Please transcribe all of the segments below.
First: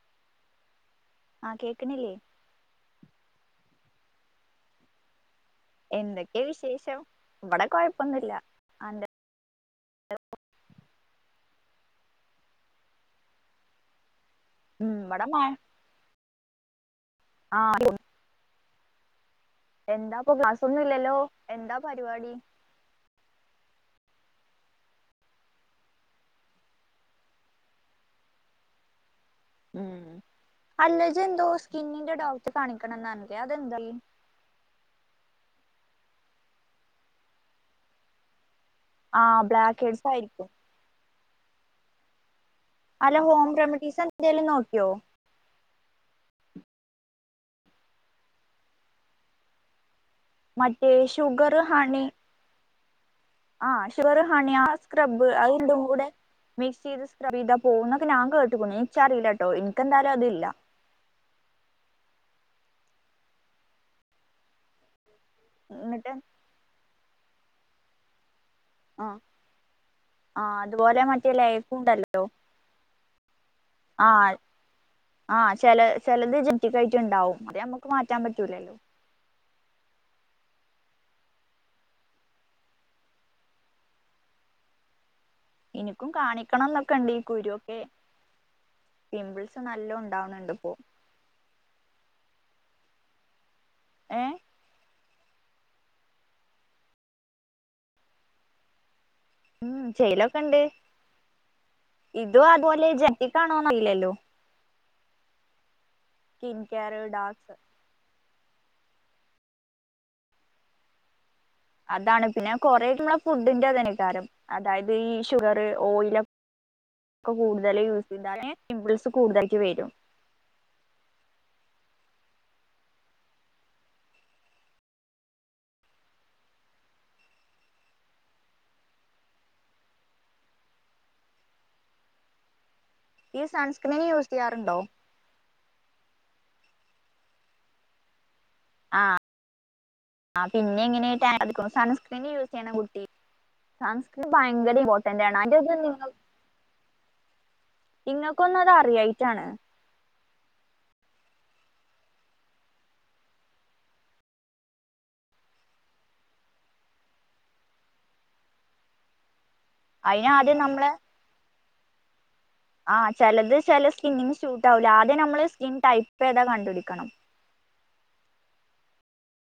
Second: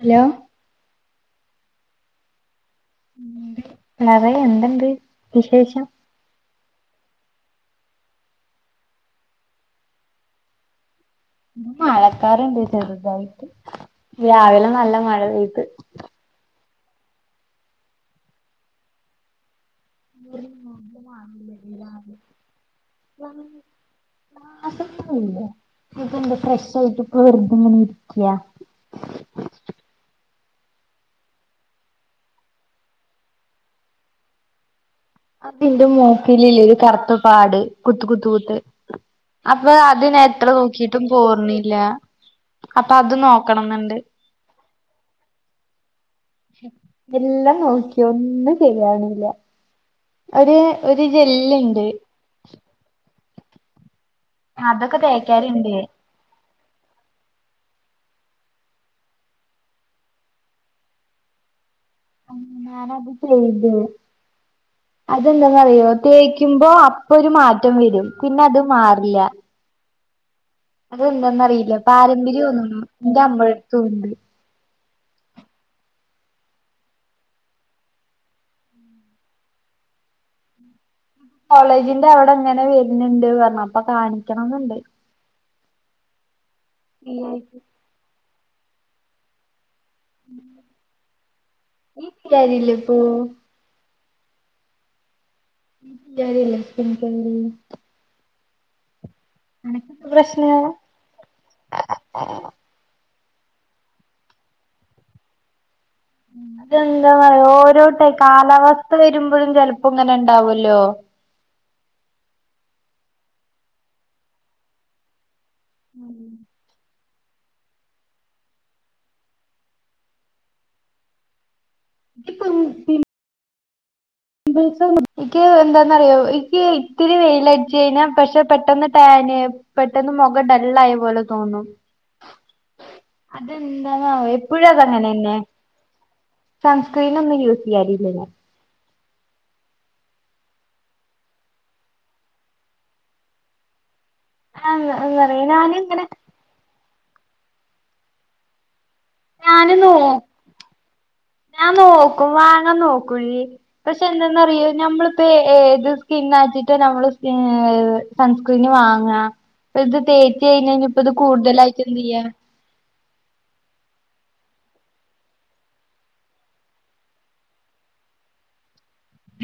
Hello ആ കേക്ക്ണില്ലേ ന്നറയെ എന്ത്ണ്ട് വിശേഷം എന്തൊക്കെ വിശേഷം ഇവടെ കൊഴപ്പൊന്നുല്ല അന്റെ മഴക്കാർണ്ട് ചെർതായിട്ട് രാവിലെ നല്ല ഉം മഴ ഇവിടെ പെയ്ത് ആ [unintelligible] എന്താപ്പൊ ക്ലാസൊന്നുംല്ലല്ലോ എന്താ പരിവാടി [unintelligible] ക്ലാസൊന്നും ഇല്ല ഇപ്പം ന്ത ഫ്രഷായിട്ട് ഇപ്പ വെർതെ ഇങ്ങനെ ഇരിക്കാ ഉം അല്ലജ് ന്തോ സ്കിന്നിന്റെ ഡോക്ട്റേ കാണിക്കണം ന്നർഞ്ഞിലേ അതെന്തായി അതിന്റെ മൂക്കിൽല്ലേ ഒരു കറുത്തപ്പാട് കുത്ത് കുത്ത് കുത്ത് ആഹ് അപ്പൊ ബ്ലാക്ക് ഹെഡ്സ് അതിനെ ആയിരിക്കും എത്ര നോക്കിട്ടും പോർണില്ല അപ്പൊ അത് നോക്കണം ന്ന്ണ്ട് ന്തേലും നോക്കിയോ എല്ലാം നോക്കി ഒന്നും ശെരിയാവ്ണില്ല എടീ മറ്റേ ഒര് ഷുഗർ ജെല്ല്ണ്ട് ആ ശുവർ ഹണി ആ അതൊക്കെ സ്ക്രബ് തേക്കാറുണ്ട് അയിന്റെ കൂടെ മിക്സെയ്ത് സ്ക്രബയ്താ പോവും ന്നൊക്കെ ഞാൻ കേട്ടുക്ണേ എനിച്ചറിയില്ല കേട്ട്ക്ക്ണു ഇച്ചറീലട്ടോ ഇക്കെന്തായാലും അതില്ല അ ഞാനത് ചെയ്തു അതെന്താെന്നറയോ എന്നിട്ട് തേക്ക ക്കുമ്പോ അപ്പൊ ഒരു മാറ്റം വരും പിന്നെ അത് മാറില്ല ആൽ അതെന്തന്നറിയില്ല പാരമ്പര്യം ഒന്നും എന്റെ അമ്മട്ത്തുണ്ട് ആഹ് ആഹ് ചെല ചെലത് ജെറ്റിക്കായിട്ട്ണ്ടാവും അയമ്മക്ക് മാറ്റാൻ പറ്റൂലല്ലോ കോളേജിന്റെ അവ്ടെങ്ങനെ വരുന്ണ്ട് പറഞപ്പൊ കാണിക്കണന്നുണ്ട് ഇനിക്കും കാണിക്കണം ന്നൊക്കെണ്ട് ഈ നീ കുരു ഒക്കെ പിംമ്പിൾസ് നല്ലോം ഇണ്ടാവണ്ണ്ണ്ട് ഇപ്പോ ഈ കാരിലിപ്പോ ഏഹ് [unintelligible] ഉം അനക്കെന്താ ചെയ്യലൊക്കെണ്ട് പ്രശ്നം ഇതുവോ അത് ബോലെ ജനറ്റിക്കാണോന്നറീലല്ലോ അറിയില്ലല്ലോ സ്കിൻ കെയർ അതെന്താ പറയാ ഡാർക്സ് ഓരോ ടെയ് കാലാവസ്ഥ വരുമ്പഴും ചെലപ്പോങ്ങനെ ഇണ്ടാവല്ലോ അതാണ് പിന്നെ കൊറേക്കെ മ്മളെ ഫുഡിന്റെ തെന്നെകാരം അതായത് ഈ ഷുഗർ ഓയിലൊ ക്കെ കൂടുതൽ യൂസ്യ്താല് പിംമ്പിൾസ് കൂടുതൽക്ക് വരും ഇപ്പം പി മ്പ്ൾസാ ഇക്ക് എന്താന്നറിയോ ഇക്ക് ഇത്തിരി വെയിലട്ച്ചഴിഞ്ഞാ പക്ഷേ പെട്ടന്ന് ടാന് പെട്ടെന്ന് മൊഖ ഡള്ളായ പോലെ തോന്നും [inaudible] സൺസ്ക്രീൻ യൂസ് അതെന്താന്നറിയോ ഇപ്പഴും ചെയ്യാറുണ്ടോ അത അങ്ങനെന്നെ സൺസ്ക്രീനാന്നും യൂസ് ചെയ്യാരില്ലേനോ ആഹ് ആഹ് പിന്നെ ങ്ങനെയ ട്ടാൻ സൺസ്ക്രീന് യൂസ് ചെയ്ണ കുട്ടി സൺസ്ക്രീൻ ഭയങ്കര ഞാൻ ആഹ് എന്താ ഇമ്പോർട്ടന്റ്ണ് പറയാ അന്റെ ഇത് നി ഞാനിങ്ങനെ ഇങ്ങക്കൊന്നും അതെറിയായ്ട്ടാണ് [unintelligible] ഞാൻ നോക്കും വാങ്ങാൻ നോക്കൂ പക്ഷെ എന്തന്നറിയോ നമ്മളിപ്പോ ഏത് സ്കിന്നായ്ച്ചിട്ട് നമ്മള് സ്ക് സൺസ്ക്രീന് വാങ്ങാ. ഇപ്പ ഇത് അയിന് തേച്ച് ആദ്യം നമ്മള് കഴിഞ്ഞഴിഞ്ഞപ്പോ ഇത് കൂടുതലായിട്ട് എന്ത് ചെയ്യാ? ആഹ് ചെലത് ചെല സ്കിന്നിന് സ്യൂട്ട് ആവൂല. ആദ്യം നമ്മള് സ്കിൻ ടൈപ്പ് ഏതാ കണ്ടു പിടിക്കണം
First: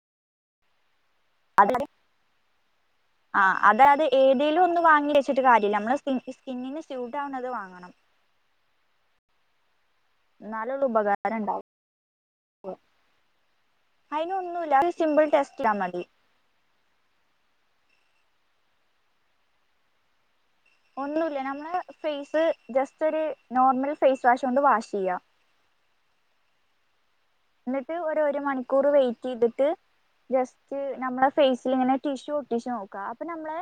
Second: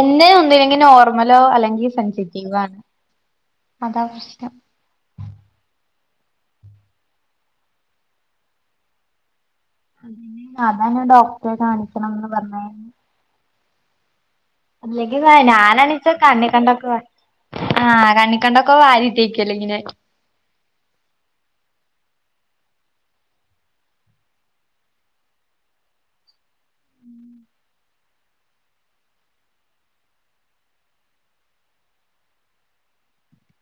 എന്നെ ഒന്നില്ലങ്കി നോർമലോ അത് അല്ലെങ്കി സെൻസിറ്റീവോ ആണ് അതാ പ്രശ്നം. ച്ചിട്ട് കാര്യല്ല. നമ്മള സ്കി സ്കിന്നിന് സ്യൂട്ട് ആവണത് വാങ്ങണം. അതെന്നേ, എന്നാലൊള്ളു അതാ ഞാൻ ഉപകാരം ഡോക്ടറെ ഉണ്ടാവു കാണിക്കണംന്ന് പറഞ്ഞേ. അയിനൊന്നു അല്ലെങ്കിലേ ഞാനാണിച്ചേ കണ്ണിക്കണ്ടൊക്കെ, ആഹ് കണ്ണിക്കണ്ടൊക്കെ വാരിത്തേക്കല്ലെ ഇങ്ങനെ? ഒന്നുല്ല നമ്മള ഫേയ്സ് ജസ്റ്റ് ഒരു നോർമൽ ഫേയ്സ് വാഷ് കൊണ്ട് വാഷ് ചെയ്യാ. ന്നിട്ട് ഒര് ഒരു മണിക്കൂർ വെയിറ്റെയ്തിട്ട് ജസ്റ്റ് നമ്മള ഫേയ്സില് ഇങ്ങനെ ടിഷ്യു ഒട്ടിച്ച് നോക്ക അപ്പൊ നമ്മളെ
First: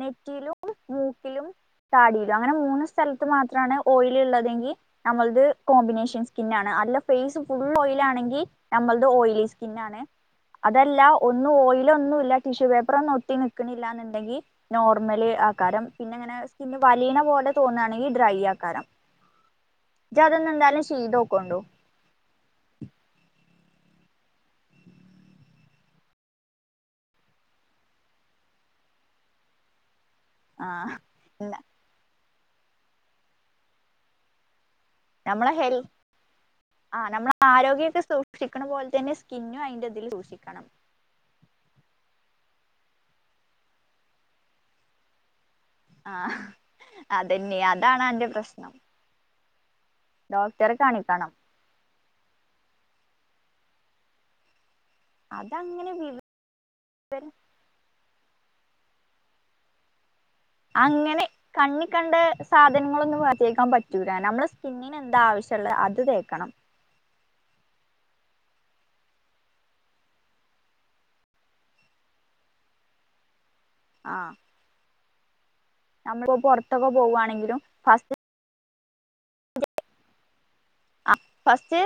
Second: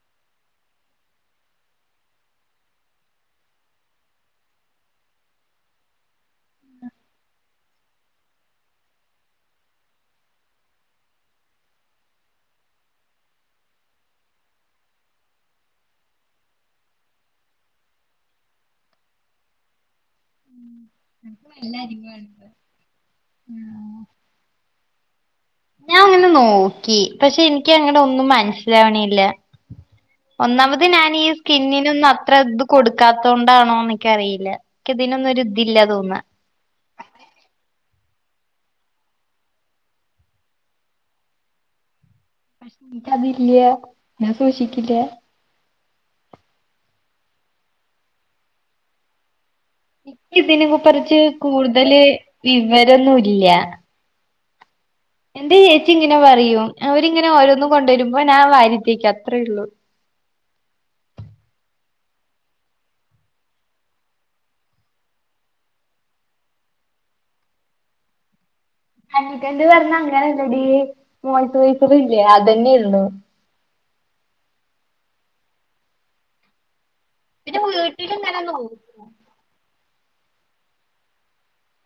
നെറ്റിയിലും മൂക്കിലും താടിലും അങ്ങനെ മൂന്ന് സ്ഥലത്ത് മാത്രാണ് ഓയില് ഇള്ളതെങ്കി നമ്മൾത് കോമ്പിനേഷൻ സ്കിന്നാണ് അല്ല ഫേയ്സ് ഫുള്ള് ഓയിലാണ് ണെങ്കി നമ്മൾത് ഓയിലി സ്കിന്നാണ്. അതല്ല ഒന്നും ഓയില് ഒന്നുല്ല ടിഷ്യൂ പേപ്പർ ഒന്നും ഒട്ടി നിക്ക്ണില്ല എന്ന്ണ്ടെങ്കി നോർമല് ആക്കാരം പിന്നെ ഇങ്ങനെ സ്കിന്ന് വലിയണ പോലെ തോന്നാണെങ്കിൽ ഡ്രൈ ആക്കാരം. ഇജ്ജ് അതൊന്നു എന്തായാലും ശ് [unintelligible] ആഹ് ഞാൻ അങ്ങനെ നോക്കി പക്ഷെ എനിക്ക് അങ്ങട് ഒന്നും മനസ്സിലാവണില്ല. ആ ഒന്നാമത് ഞാന് ഈ സ്കിന്നിനൊന്നും അത്ര ഇത് കൊടുക്കാത്ത കൊണ്ടാണോ എനിക്കറിയില്ല. ക്ക്‌ ഇതിനൊന്നും ഒരിതില്ല തോന്നാ. ആഹ് നമ്മള് ആരോഗ്യക്കെ സൂക്ഷിക്കണ പോലെ തന്നെ സ്കിന്നും അയിന്റെ ഇതില് സൂക്ഷിക്കണം. പക്ഷേ എനിക്ക് അതില്യാ ഞാൻ സൂക്ഷിക്കില്ല. ആഹ് അതന്നെ അതാണ് അന്റെ പ്രശ്നം. എനിക്ക് ഇതിന് ഡോക്ടറെ കു പറിച്ച് കാണിക്കണം കൂടുതല് വിവരൊന്നും ഇല്ല. എന്റെ ചേച്ചി അതങ്ങനെ ഇങ്ങനെ വിവര പറയും അവരിങ്ങനെ ഓരോന്ന് കൊണ്ടുവരുമ്പോ ഞാൻ വാരിത്തേക്കും അത്രേ എള്ളൂ. അങ്ങനെ കണ്ണി കണ്ട സാധനങ്ങളൊന്നും വാരി തേയ്ക്കാൻ പറ്റൂല. നമ്മള സ്കിന്ന് എന്താ ആവശ്യള്ളെ അത് തേക്കണം. കഞ്ഞിക്കണ്ട് പറഞ്ഞ അങ്ങെനെല്ലെടി മൊയ്‌സു അയ്സെർ ഇല്ലേ അതെന്നെയൊള്ളു. ആഹ് ഞമ്മളിപ്പോ പൊർത്തൊക്കെ പോവാ പിന്നെ വീട്ട്ലിങ്ങെനെ ന്നോ അഹ് ഫസ്റ്റ്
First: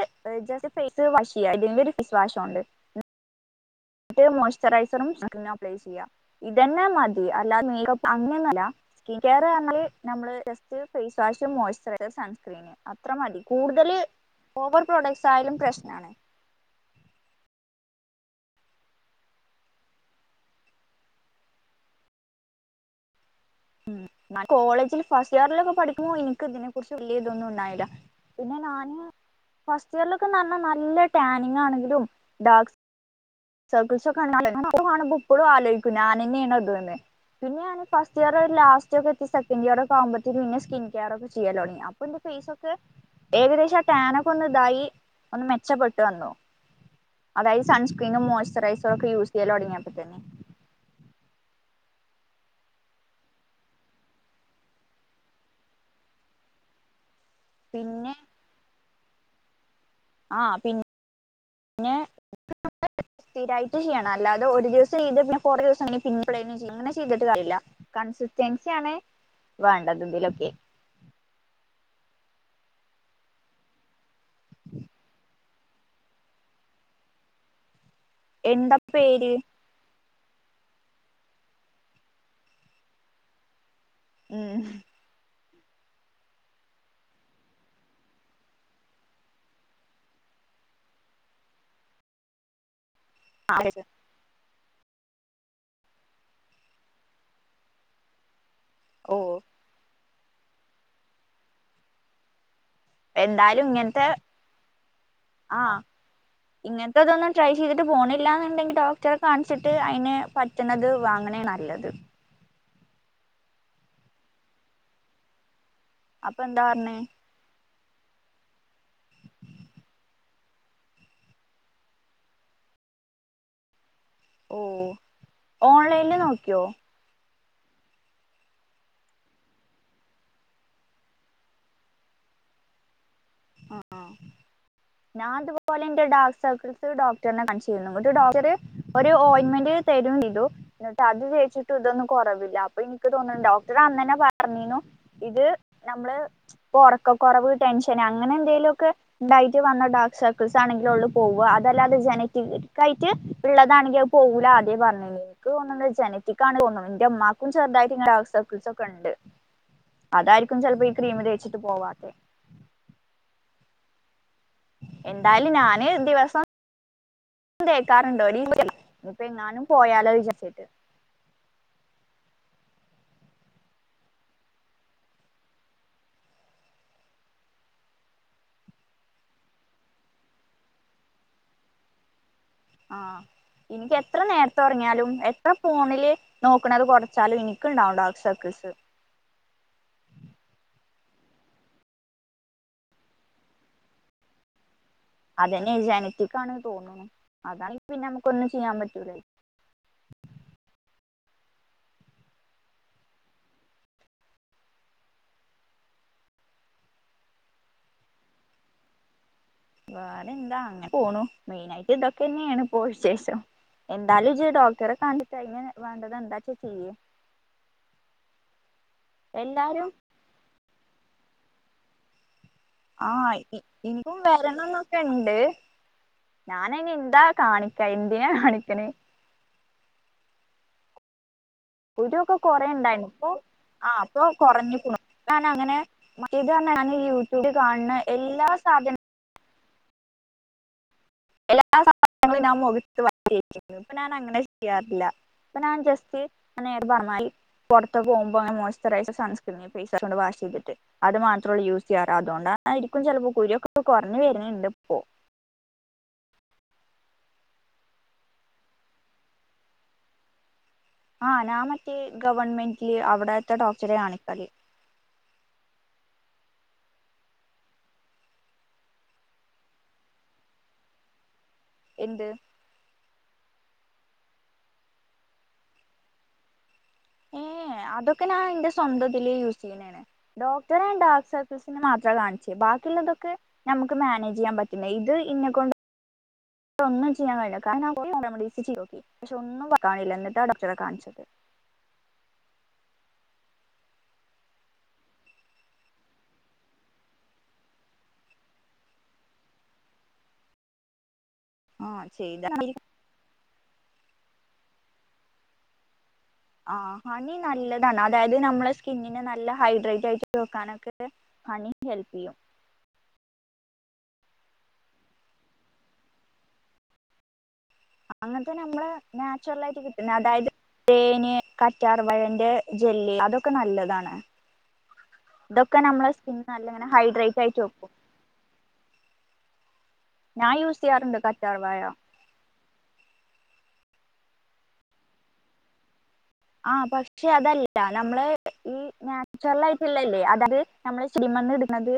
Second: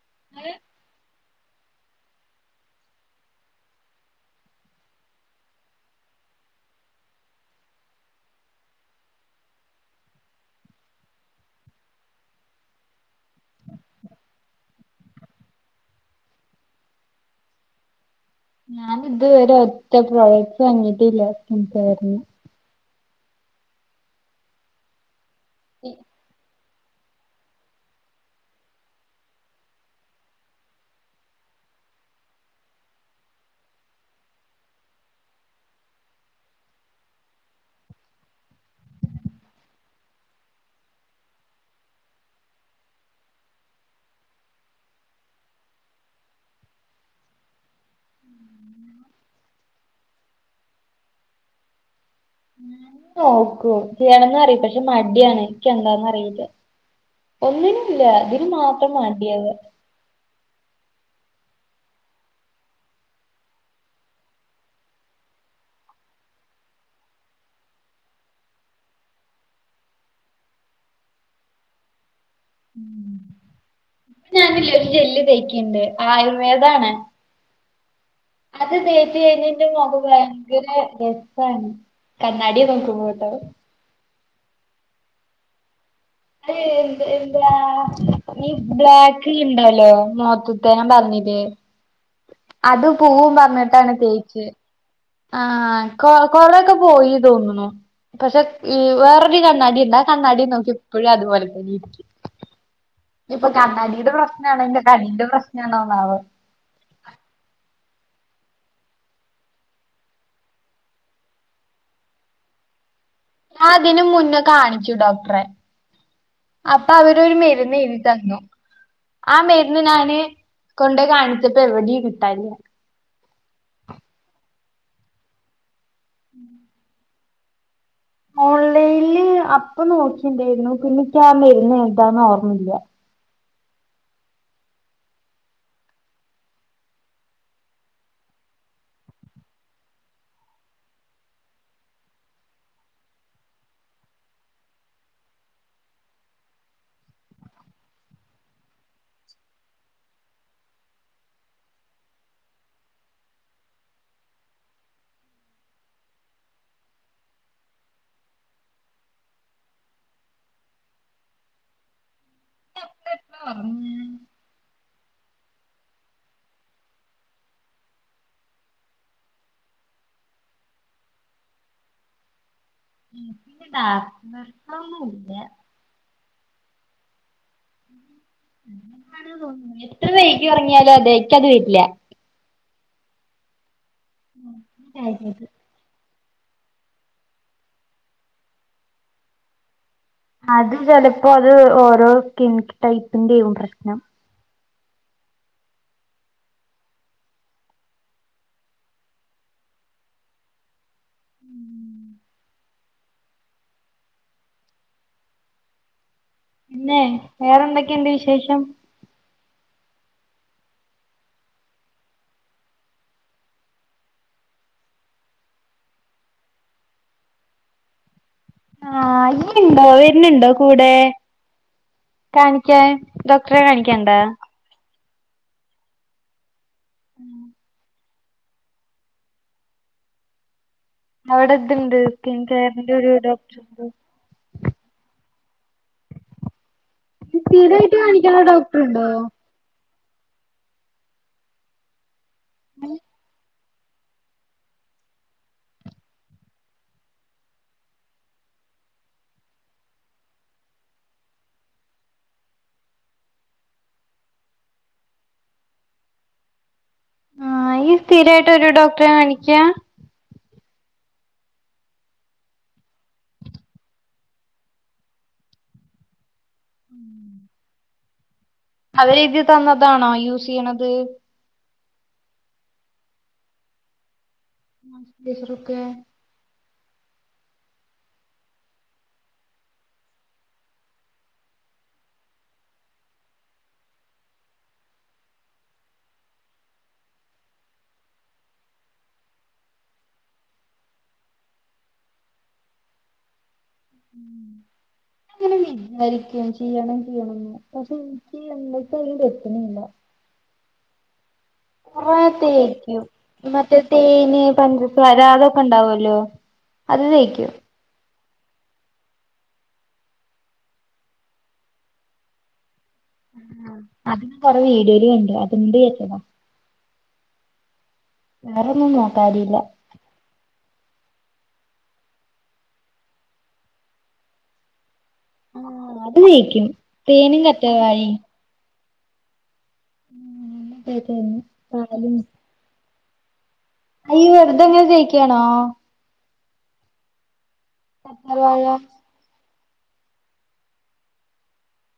ജസ്റ്റ് ഫേസ് വാഷെയ്യ ഇതി ഒരു ഫേസ് വാഷോണ്ട്. ന്നട്ട് മോയ്സ്ചുറയ്സറും സൺസ്ക്രീനും അപ്ലൈ ചെയ്യാ. ഇതന്നെ മതി അല്ലാതെ മേക്കപ്പ് അങ്ങനൊന്നല്ല. സ്കിൻ കെയർ പർഞ്ഞാൽ നമ്മള് just face wash moisturiser sunscreen. അത്ര മതി കൂടുതെൽ ഓവർ പ്രൊഡക്ട്സ് ആയാലും പ്രശ്നാണ്. ഞാനിത് വെരെ ഒറ്റ പ്രോഡക്ട്സ് വാങ്ങിട്ടില്ല സ്കിൻ കെയറിന്. ഉം ന്നൽ കോളേജില് ഫസ്റ്റ് ഇയറിലൊക്കെ പഠിക്കുമ്പോൾ ഇൻക്ക് ഇതിന് കുർച്ച് വല്ല്യാ ഇതൊന്നും ഇണ്ടായില്ല പിന്നെ ഞാന് ഫസ്റ്റ് ഇയറിലൊക്കെന്നർഞ്ഞാൽ നല്ല ടാനിങ്ങ് ആണെങ്കിലും ഡാക്സ് സർക്ക്സൊക്കെ [unintelligible] എപ്പഴും ആലോക്കും നാനെന്നെയാണോ ഇത്ന്ന് പിന്നെ ഞാന് ഫസ്റ്റ് ഇയർ ഒര് ലാസ്റ്റ് ഒക്കെ എത്തി സെക്കന്റ് ഇയർ ഒക്കെ ആവുമ്പോത്തിനും പിന്നെ സ്കിൻ കെയറൊക്ക ചെയ്യലൊട്ങ്ങി. പ്പന്റെ ഫേസൊക്കെ ഏകദേശ ആ ടാനൊക്കെ ഒന്ന് ഇതായി ഒന്ന് മെച്ചപ്പെട്ട് വന്നു. അതായെത് സൺസ്ക്രീനും മോയ്സ്ചറൈസറും ഒക്കെ യൂസ് ചെയ്യല് തൊടങ്ങിയപ്പോ തന്നെ. ഞാനും നോക്കും ചെയ്യണംന്ന് പറി പക്ഷെ മടിയാണ് ഇക്ക്യ് എന്താന്നറിയില്ല. ഒന്നിനുല്ല പിന്നെ ഇതിന് മാത്രം മാണ്ടിയെത്. ആഹ് പിന്നെ [unintelligible] സ്ഥിരായിട്ട് ചെയ്യണം അല്ലാതെ ഒരു ദിവസം ചെയ്ത് പിന്നെ കുറേ ദിവസം അങ്ങനെ പിന്നെ എപ്പളെങ്കി ചെയ്യ അങ്ങനെ ചെയ്തിട്ട് കാര്യല്ല. കൺസിസ്റ്റൻസിയാണ് വേണ്ടെത് ഇതിലൊക്കെ. ഉം. ഇപ്പ ഞാനില്ലേ ഒരു ജെല്ല് തേക്ക്ണ്ട് ആയുർവേദാണ്. അത് എന്താ തേച്ച് പേര് യ്ഞ്ഞി. ട്ട് നോക്കുമ്പോ ഭയങ്കര രസണ് കണ്ണാടി നോക്കുമ്പോട്ടോ. ഉം. അഹ് എന്ത് എന്താ. ഈ ബ്ലാക്ക് ഇണ്ടല്ലോ [unintelligible] ഞാ പറഞ്ഞില്ലേ. അത് പൂവും പറഞ്ഞിട്ടാണ് തേച്ച്. ആഹ് കൊ കൊറൊക്കെ പോയി തോന്നുന്നു പക്ഷെ ഇ ഓ വേറൊരു കണ്ണാടി ള്ളെ. കണ്ണാടി നോക്കി പ്പഴും അതുപോലെ തന്നെ ഇരിക്ക. ഇപ്പൊ എന്തായാലും ഇങ്ങനത്തെ കണ്ണാടിയുടെ പ്രശ്ന ആണോ എന്റെ കണ്ണ്ന്റെ പ്രശ്നാണോന്നാവൊ ഇങ്ങൻത്തെതൊന്നും ട്രൈ ചെയ്തിട്ട് പോണില്ലന്നുണ്ടെങ്കിൽ ഡോക്ടറെ കാണിച്ചിട്ട് അയിന് പറ്റണത് വാങ്ങണേ നല്ലത്. ആതിന് മുന്നേ കാണിച്ചു ഡോക്ടറെ എന്താ അപ്പൊ പറഞ്ഞേ അവരൊരു മരുന്ന് എഴുതി തന്നു. ആഹ് മരുന്ന് ഞാന് കൊണ്ട് കാണിച്ചപ്പോ എവിടെയും കിട്ടാൻല്ല. ഓഹ് ഓൺലൈനില് നോക്കിയോ. ഓൺലൈനില് അപ്പൊ നോക്കിണ്ടായിരുന്നു പിന്നെ ഇൻക്യാ മര്ന്ന് എന്താന്ന് ഓർമല്യാ ആഹ് ആഹ് ഞാൻ തുപോലെ എന്റെ ഡാർക്ക് സർക്കിൾസ് ഡോക്ടറിനെ കാണിച്ചിരുന്നു ങ്ങട്ട് ഡോക്ടർ ഒരു ഓയിൽമെൻറ്. തരു ചെയ്തു ന്നട്ട് അത് തേച്ചിട്ട് ഇതൊന്നും കുറവില്ല അപ്പൊ എനിക്ക് തോന്നുന്നു ഡോക്ടറെ അന്നന്നെ പറഞ്ഞീനു. ഇത് നമ്മള് പൊറക്ക കുറവ് ടെൻഷന് അങ്ങനെ എന്തെേലും ഒക്കെ. ണ്ടായിട്ട് വന്ന ഡാർക്ക് സർക്കിൾസ് ആണെങ്കിലൊള്ള് പോവ അതല്ലാതെ ജെനറ്റിക്ക ആയിട്ട്. ള്ളതാണെങ്കി അഹ് പോവൂല അദ്യേ പർഞ്ണ് ക്ക് തോന്നുന്ന ജനറ്റിക്ക് ആണ് തോന്നുന്ന ന്റെമ്മാക്കും ചെറുതായിട്ട് ഇങ്ങനെ അവസ്ഥ. ക്ൾസൊക്കെണ്ട് അതായിരിക്കും ചിലപ്പോ ഈ ക്രീം തേച്ചിട്ട് പോവാതെ. [unintelligible] എന്തായാലും ഞാന് ദിവസം. തേക്കാറുണ്ട് [inaudible] എങ്ങാനും പോയാലോ വിചരിച്ചിട്ട്. ഡാർക്നെസ് ഒന്നുല്ല. എത്ര വൈകി ഒറങ്ങിയാലും അതേ ഇക്കത് വരില്ല ആഹ് എനിക്ക് എത്ര നേരത്തെ ഉറങ്ങിയാലും എത്ര. ഫോണില് നോക്കണത് കുറച്ചാലും എനിക്കുണ്ടാകും ഡാർക്ക് സർക്കിൾസ്. അത് ചെലപ്പോ അത് ഓരോ സ്കിൻ ടൈപ്പിന്റെയും പ്രശ്നം. അതന്നെ ജനറ്റിക്ക് ആണ് തോന്നുന്നു അതാണ് പിന്നെ നമുക്ക് ഒന്നും ചെയ്യാൻ പറ്റൂലല്ലോ. പിന്നെ വേറെന്തൊക്കെയുണ്ട് വിശേഷം. വേറെ എന്താ അങ്ങനെ പോണു മെയിൻ ആയിട്ട് ഇതൊക്കെ തന്നെയാണ് ഇപ്പോ വിശേഷം. എന്താലും ഇജ്ജ് ഡോക്ടറെ കണ്ടിട്ട് അയിന് വേണ്ടത് എന്താച്ചാ ചെയ്യ്. ആഹ് ഇയ്യ്ണ്ടോ എല്ലാരും വരുന്നുണ്ടോ കൂടെ. കാണിക്കാൻ ഡോക്ടറെ കാണിക്കണ്ടോ. കണ്ട് ഞാൻ അയ്ന് എന്താ കാണിക്കാ എന്തിനാ കാണിക്കണെ അവടെ [unintelligible] കുരു ഒക്കെ കൊറേ ണ്ടായിരുന്നു ഇപ്പൊ ആഹ് ഇപ്പോ കുറഞ്ക്ണു ഞാൻ അങ്ങനെ ഇതന്നെ ഞാൻ യൂട്യൂബിൽ കാണുന്ന സ്ഥിരായിട്ട് കാണിക്കണ എല്ലാ സാധനങ്ങളും. ഡോക്ടറുണ്ടോ എല്ലാ സാധനങ്ങളും ഞാൻ മുഖത്ത് വാരി തേക്കും ഇപ്പൊ ഞാൻ അങ്ങനെ ചെയ്യാറില്ല. ഇപ്പൊ ഞാൻ ജസ്റ്റ് [unintelligible] പുറത്ത് പോകുമ്പോ മോയിസ്ചറൈസർ സൺസ്ക്രീം ഫേസ് വാഷ് കൊണ്ട് വാഷ് ചെയ്തിട്ട്. അത് മാത്രള്ളു യൂസ് ചെയ്യാറ് അതുകൊണ്ടായിരിക്കും ചിലപ്പോ കുരുയൊക്കെ പ്പൊ കുറഞ്ഞു വരുന്നുണ്ട് ഇപ്പോ. ആഹ് ഇയ്യ് സ്ഥിരായിട്ട് ഒരു ഡോക്ടറെ കാണിക്കാ. ആഹ് ഞാൻ മറ്റേ ഗവൺമെന്റില് അവിടത്തെ ഡോക്ടറെ കാണിക്കല്. [inaudible] അവരെഴുതി തന്നതാണോ യൂസ് ചെയ്യണത്. എന്ത്. മോയിസ്ചറൈസർ ഒക്കെ. ഏ അതൊക്കെ ഞാൻ എന്റെ സ്വന്തതിൽ യൂസ് ചെയ്യുന്നതാണ്. ഡോക്ടറെ ഡാക്ക് സർക്കിൾസ്ന് മാത്ര കാണിചെ ബാക്കിയുള്ളതൊക്കെ ഞമ്മക്ക് മാനേജ് ചെയ്യാൻ പറ്റില്ല ഇത് ഇന്നെക്കൊണ്ട് പക്ഷൊന്നും ചെയ്യാൻ കഴില്ല കാരണം ഞാൻ കൊറേ ഹോം റെമഡീസ് ചെയ്തു നോക്കി പക്ഷേ ഒന്നും വർക്കാവനില്ല എന്നിട്ടാ ഡോക്ടറെ കാണിച്ചത്. [inaudible] ങ്ങനെ വിചാരിക്കും ചെയ്യണം ചെയ്യണംന്ന് പക്ഷെ എനിക്ക് എന്നിട്ട അതിന്റെ എത്തനല്ല. ആ കൊറേ ചെയ്ത തേക്കൂ മറ്റേ തേന് പഞ്ചസാര അതൊക്കെ ഉണ്ടാവല്ലോ? ആഹ് അത് ഹണി തേക്കും നല്ലത്. അതായത് നമ്മളസ്കിന്നിനന് നല്ല ഹൈഡ്രേറ്റ് ആയിട്ട് വെക്കാനൊക്കെ പണി ഹെൽപ് ചെയ്യും. ഉം അതി കൊറെ വീഡിയോല് കണ്ട് അതുകൊണ്ടയ്തതാ അങ്ങനത്തെ നമ്മള് വേറൊന്നും നോക്കാറില്ല നാച്ചുറൽ ആയിട്ട് കിട്ടുന്നത് അതായത് തേന് കറ്റാർ വാഴന്റെ ജെല്ല് അതൊക്കെ നല്ലതാണ്. തൊക്കെ ആഹ് നമ്മളെ അത് സ്കിന്ന് തേക്കും നല്ലങ്ങനെ ഹൈഡ്രേറ്റ് തേനും ആയിട്ട് വെക്കും കറ്റാർവാഴയും ഞാൻ യൂസ് ചെയ്യാറുണ്ട് തേച്ചായിരുന്നു കറ്റാർ വായ പാലും ഏയ് യവെറുതെങ്ങനെ തേക്കാണോ? ആഹ് പക്ഷെ അതല്ല നമ്മള് ഈ കറ്റാർവാഴ നാ ച്ചുറൽ ആയിട്ടില്ലല്ലേ അതത് നമ്മള് ചെടിമന്ന് ഇടുന്നത്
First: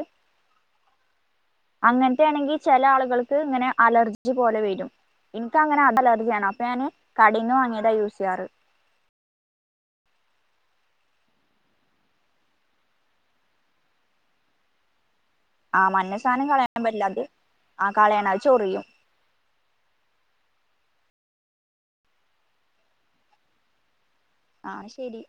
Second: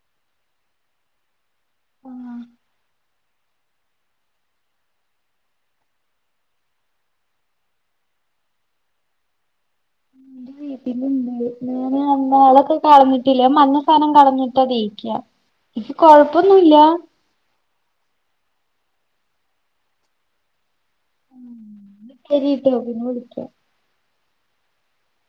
അങ്ങനത്തെ ആഹ് ആണെങ്കി ചെല ആളുകൾക്ക് ഇങ്ങനെ അലർജി പോലെ വരും. ഇനിക്ക അങ്ങനെ അത് അലർജിയണ് അപ്പൊ ഞാന് കടയിൽന്ന് വാങ്ങിയതാ യൂസ് ചെയ്യാറ്. [inaudible] പിന്ന ഞാന് അന്ന് അതൊക്കെ കളഞ്ഞിട്ടില്ല മഞ്ഞ സാനം കളഞ്ഞിട്ട തേക്ക ആഹ് എനിക്ക് മഞ്ഞ സാനം കൊഴപ്പൊന്നുല്ല കളയാൻ പറ്റില്ല ആഹ് കളയണം അത് ചൊറിയും ശരി ട്ടോ പിന്നെ വിളിക്യാ ആഹ് ശരി